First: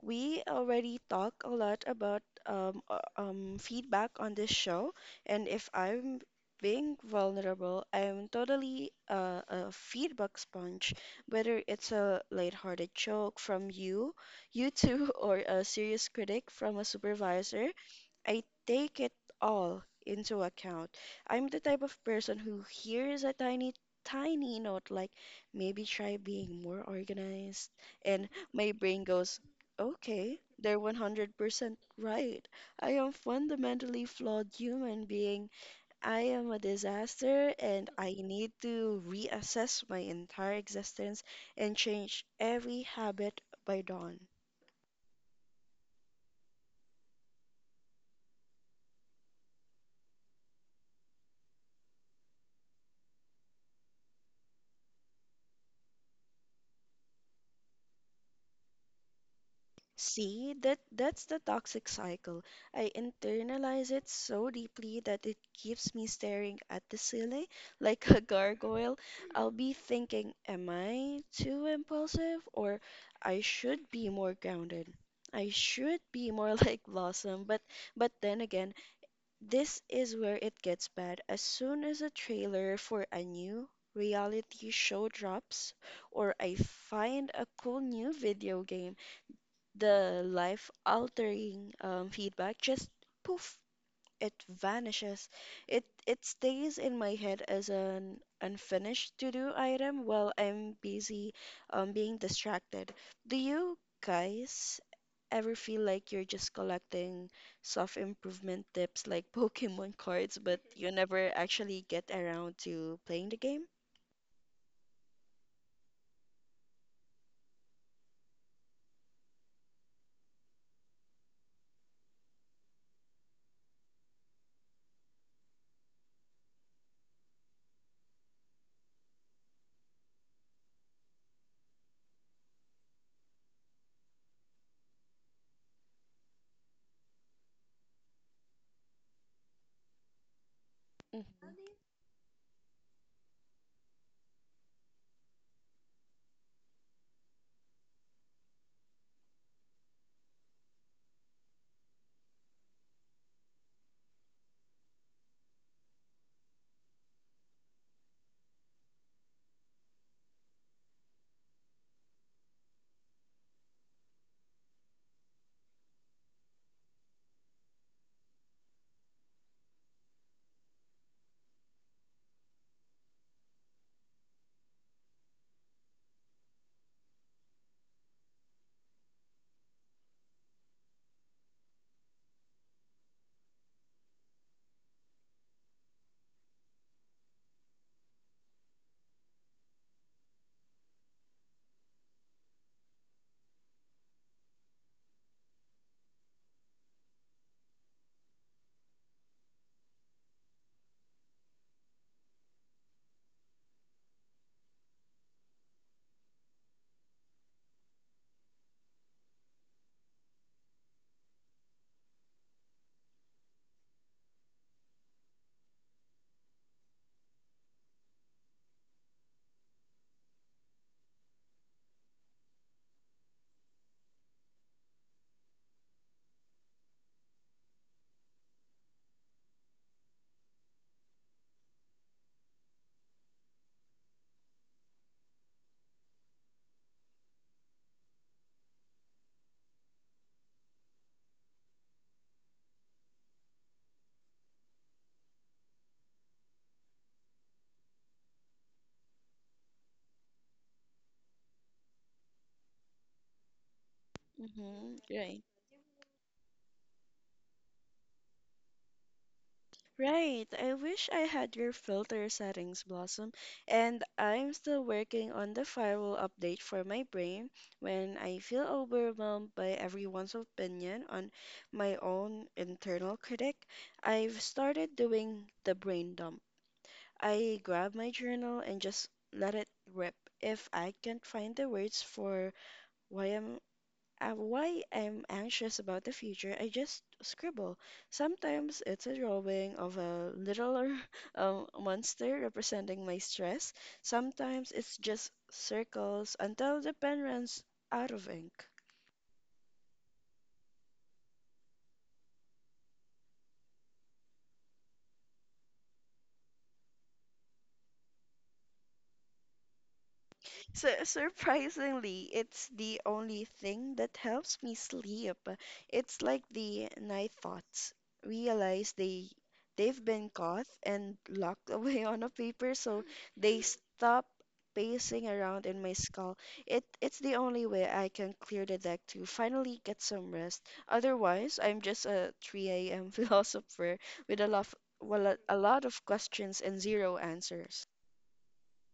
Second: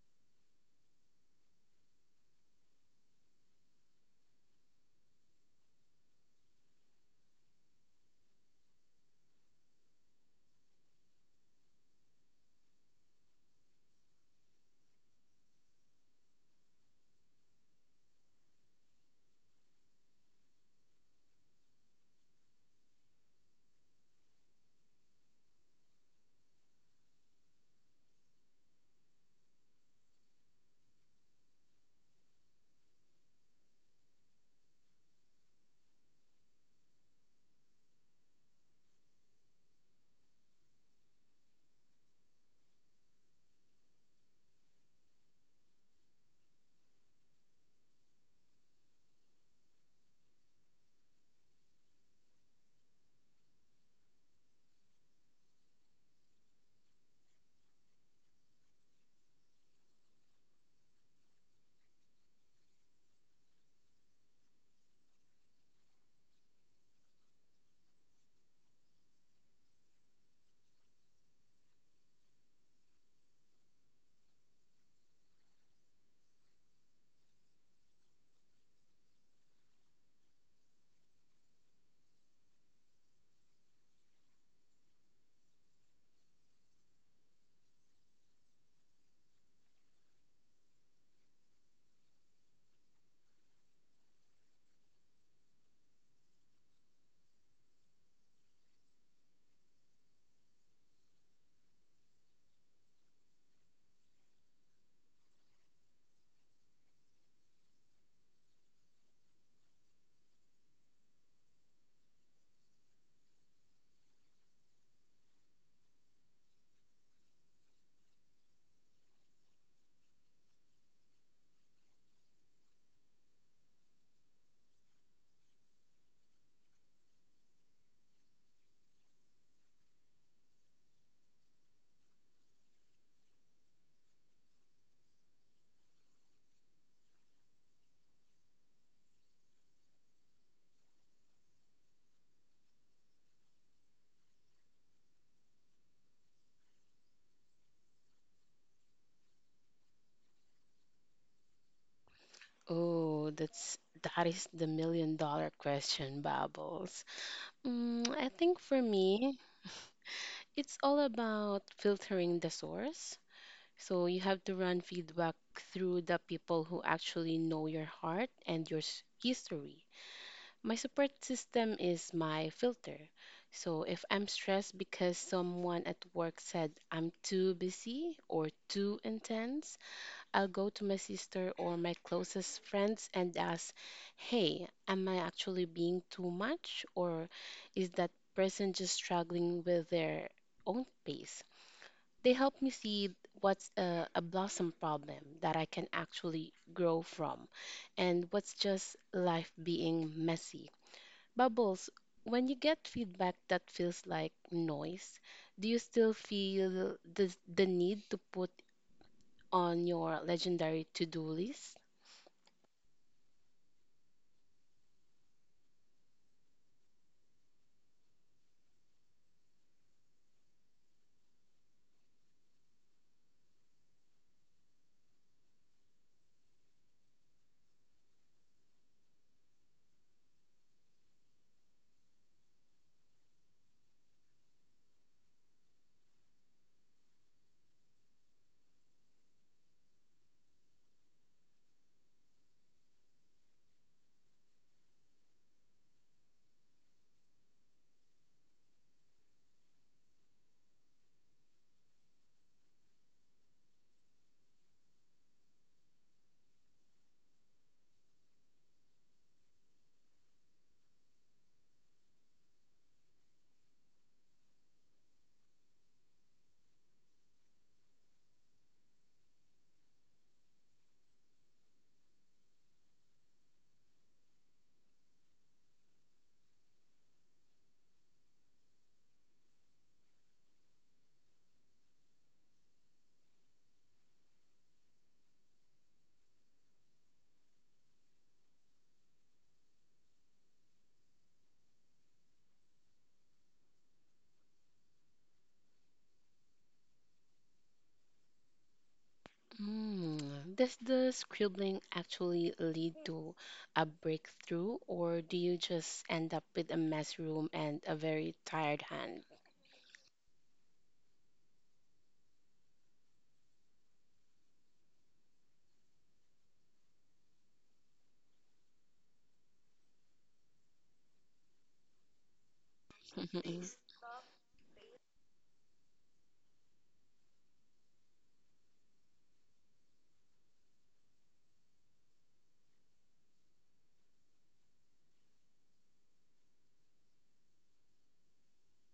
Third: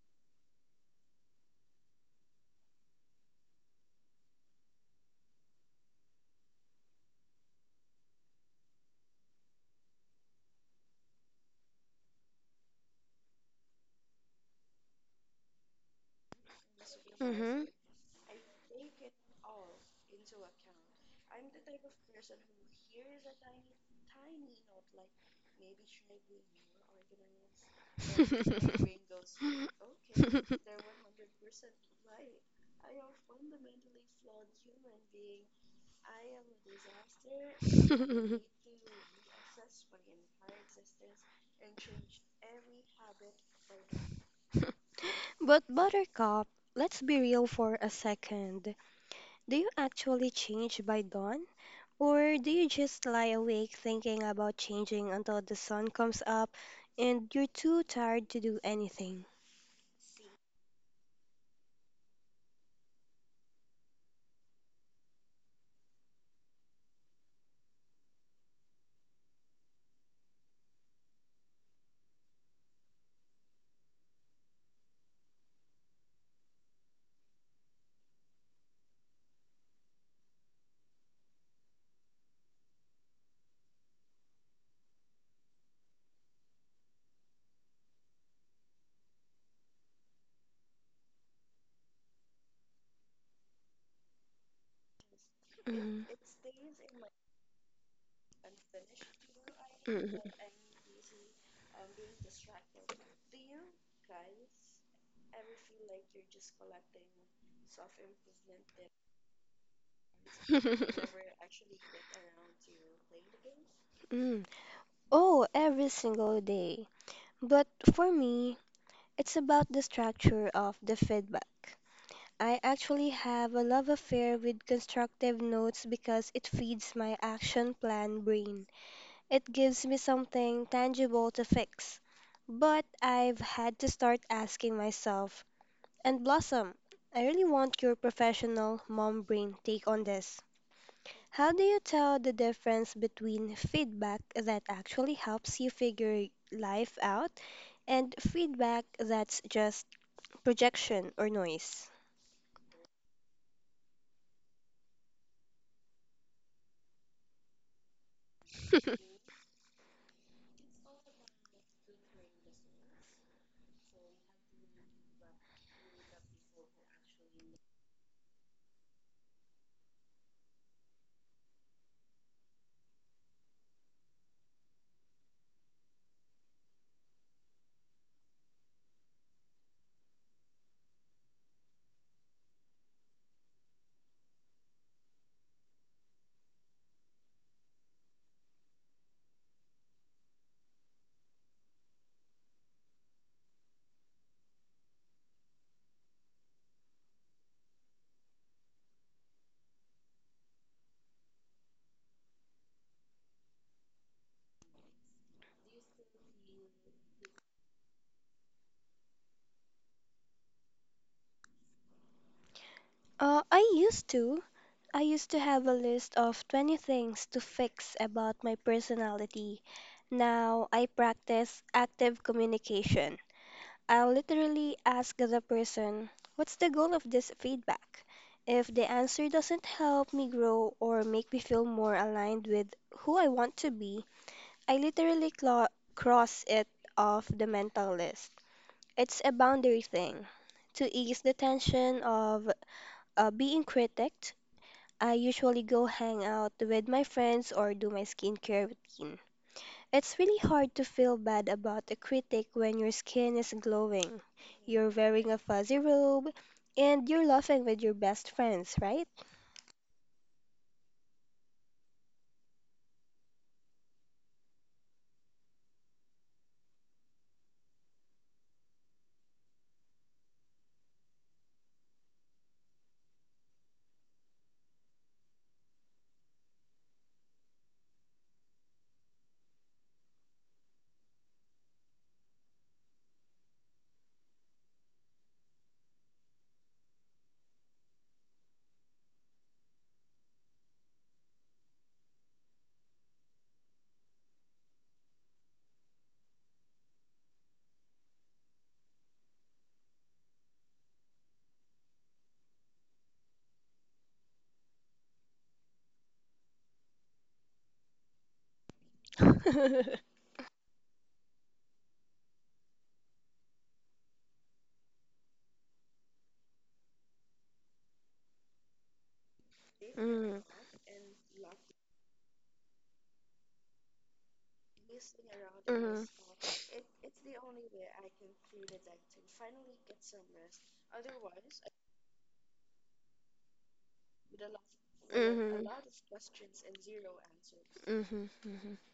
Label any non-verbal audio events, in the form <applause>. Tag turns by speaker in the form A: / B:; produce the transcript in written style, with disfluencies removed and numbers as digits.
A: we already talk a lot about feedback on this show. And if I'm being vulnerable, I'm totally a feedback sponge, whether it's a lighthearted joke from you, you two, <laughs> or a serious critic from a supervisor.
B: Mhm.
A: I take it all into account. I'm the type of person who hears a tiny, tiny note like maybe try being more organized, and my brain goes, okay, they're
B: <laughs>
A: 100% right. I am fundamentally flawed human being. I am a disaster and I need to reassess my entire existence and change every habit by dawn.
B: But Buttercup, let's be real for a second. Do you actually change by dawn? Or do you just lie awake thinking about changing until the sun comes up and you're too tired to do anything?
A: See, that's the toxic cycle. I internalize it so deeply that it keeps me staring at the ceiling <laughs> like a gargoyle. I'll be thinking, am I too impulsive, or I should be more grounded. I should be more <laughs> like Blossom, but then again, this is where it gets bad. As soon as a trailer for a new reality show drops or I find a cool new video game, the life altering feedback just poof, it vanishes. it
B: Mhm.
A: it stays in my head as an unfinished to do item
B: Mhm.
A: while I'm busy being distracted. Do you guys ever feel like you're just collecting self improvement tips like <laughs> pokemon cards, but you never
B: <laughs>
A: actually get around to playing the game?
B: Mm. Oh, every single day. But for me, it's about the structure of the feedback. I actually have a love affair with constructive notes because it feeds my action plan brain. It gives me something tangible to fix. But I've had to start asking myself, and Blossom, I really want your professional mom brain take on this. How do
A: Mm-hmm.
B: you tell the difference between feedback that actually helps you figure life out and feedback that's just projection or noise?
C: Oh, that is the million dollar question, Bubbles. I think for
B: <laughs>
C: me, it's all about filtering the source. So you have to run feedback through the people who actually know your heart and history. My support system is my filter. So if I'm stressed because someone at work said I'm too busy or too intense, I'll go to my sister or my closest friends and ask, hey, am I actually being too much? Or is that person just struggling with their own pace? They help me see what's a blossom problem that I can actually grow from and what's just life being messy. Bubbles, when you get feedback that feels like noise, do you still feel the need to put on your legendary to do list?
B: I used to. I used to have a list of 20 things to fix about my personality. Now I practice active communication. I'll literally ask the person, what's the goal of this feedback? If the answer doesn't help me grow or make me feel more aligned with who I want to be, I literally cross it off the mental list. It's a boundary thing. To ease the tension of being critiqued, I usually go hang out with my friends or do my skincare routine. It's really hard to feel bad about a critic when your skin is glowing, you're wearing a
A: Mm-hmm.
B: fuzzy robe, and you're laughing with your best friends, right?
A: Right. I wish I had your filter settings, Blossom. And I'm still working on the firewall update for my brain when I feel overwhelmed by everyone's opinion on my own internal critic. I've started doing the brain dump. I grab my journal and just let it rip. If I can't find the words for why I'm why I'm anxious about the future, I just scribble. Sometimes it's a drawing of a little <laughs> monster representing my stress. Sometimes it's just circles until the pen runs out of ink.
C: Mm, does the scribbling actually lead to a breakthrough, or do you just end up with a mess room and a very tired hand?
B: <laughs>
A: Su surprisingly, it's the only thing that helps me sleep. It's like the night thoughts realize they've been
B: Mm,
A: caught and locked <laughs> away on a paper, so they
C: <laughs>
A: stop pacing around in my
B: mhm,
A: skull. It's the only way I can clear the deck to finally get some rest. Otherwise, I'm just a 3 a.m. <laughs> philosopher with a lot, well, a lot of questions and zero answers.
B: mhm, mhm, mhm.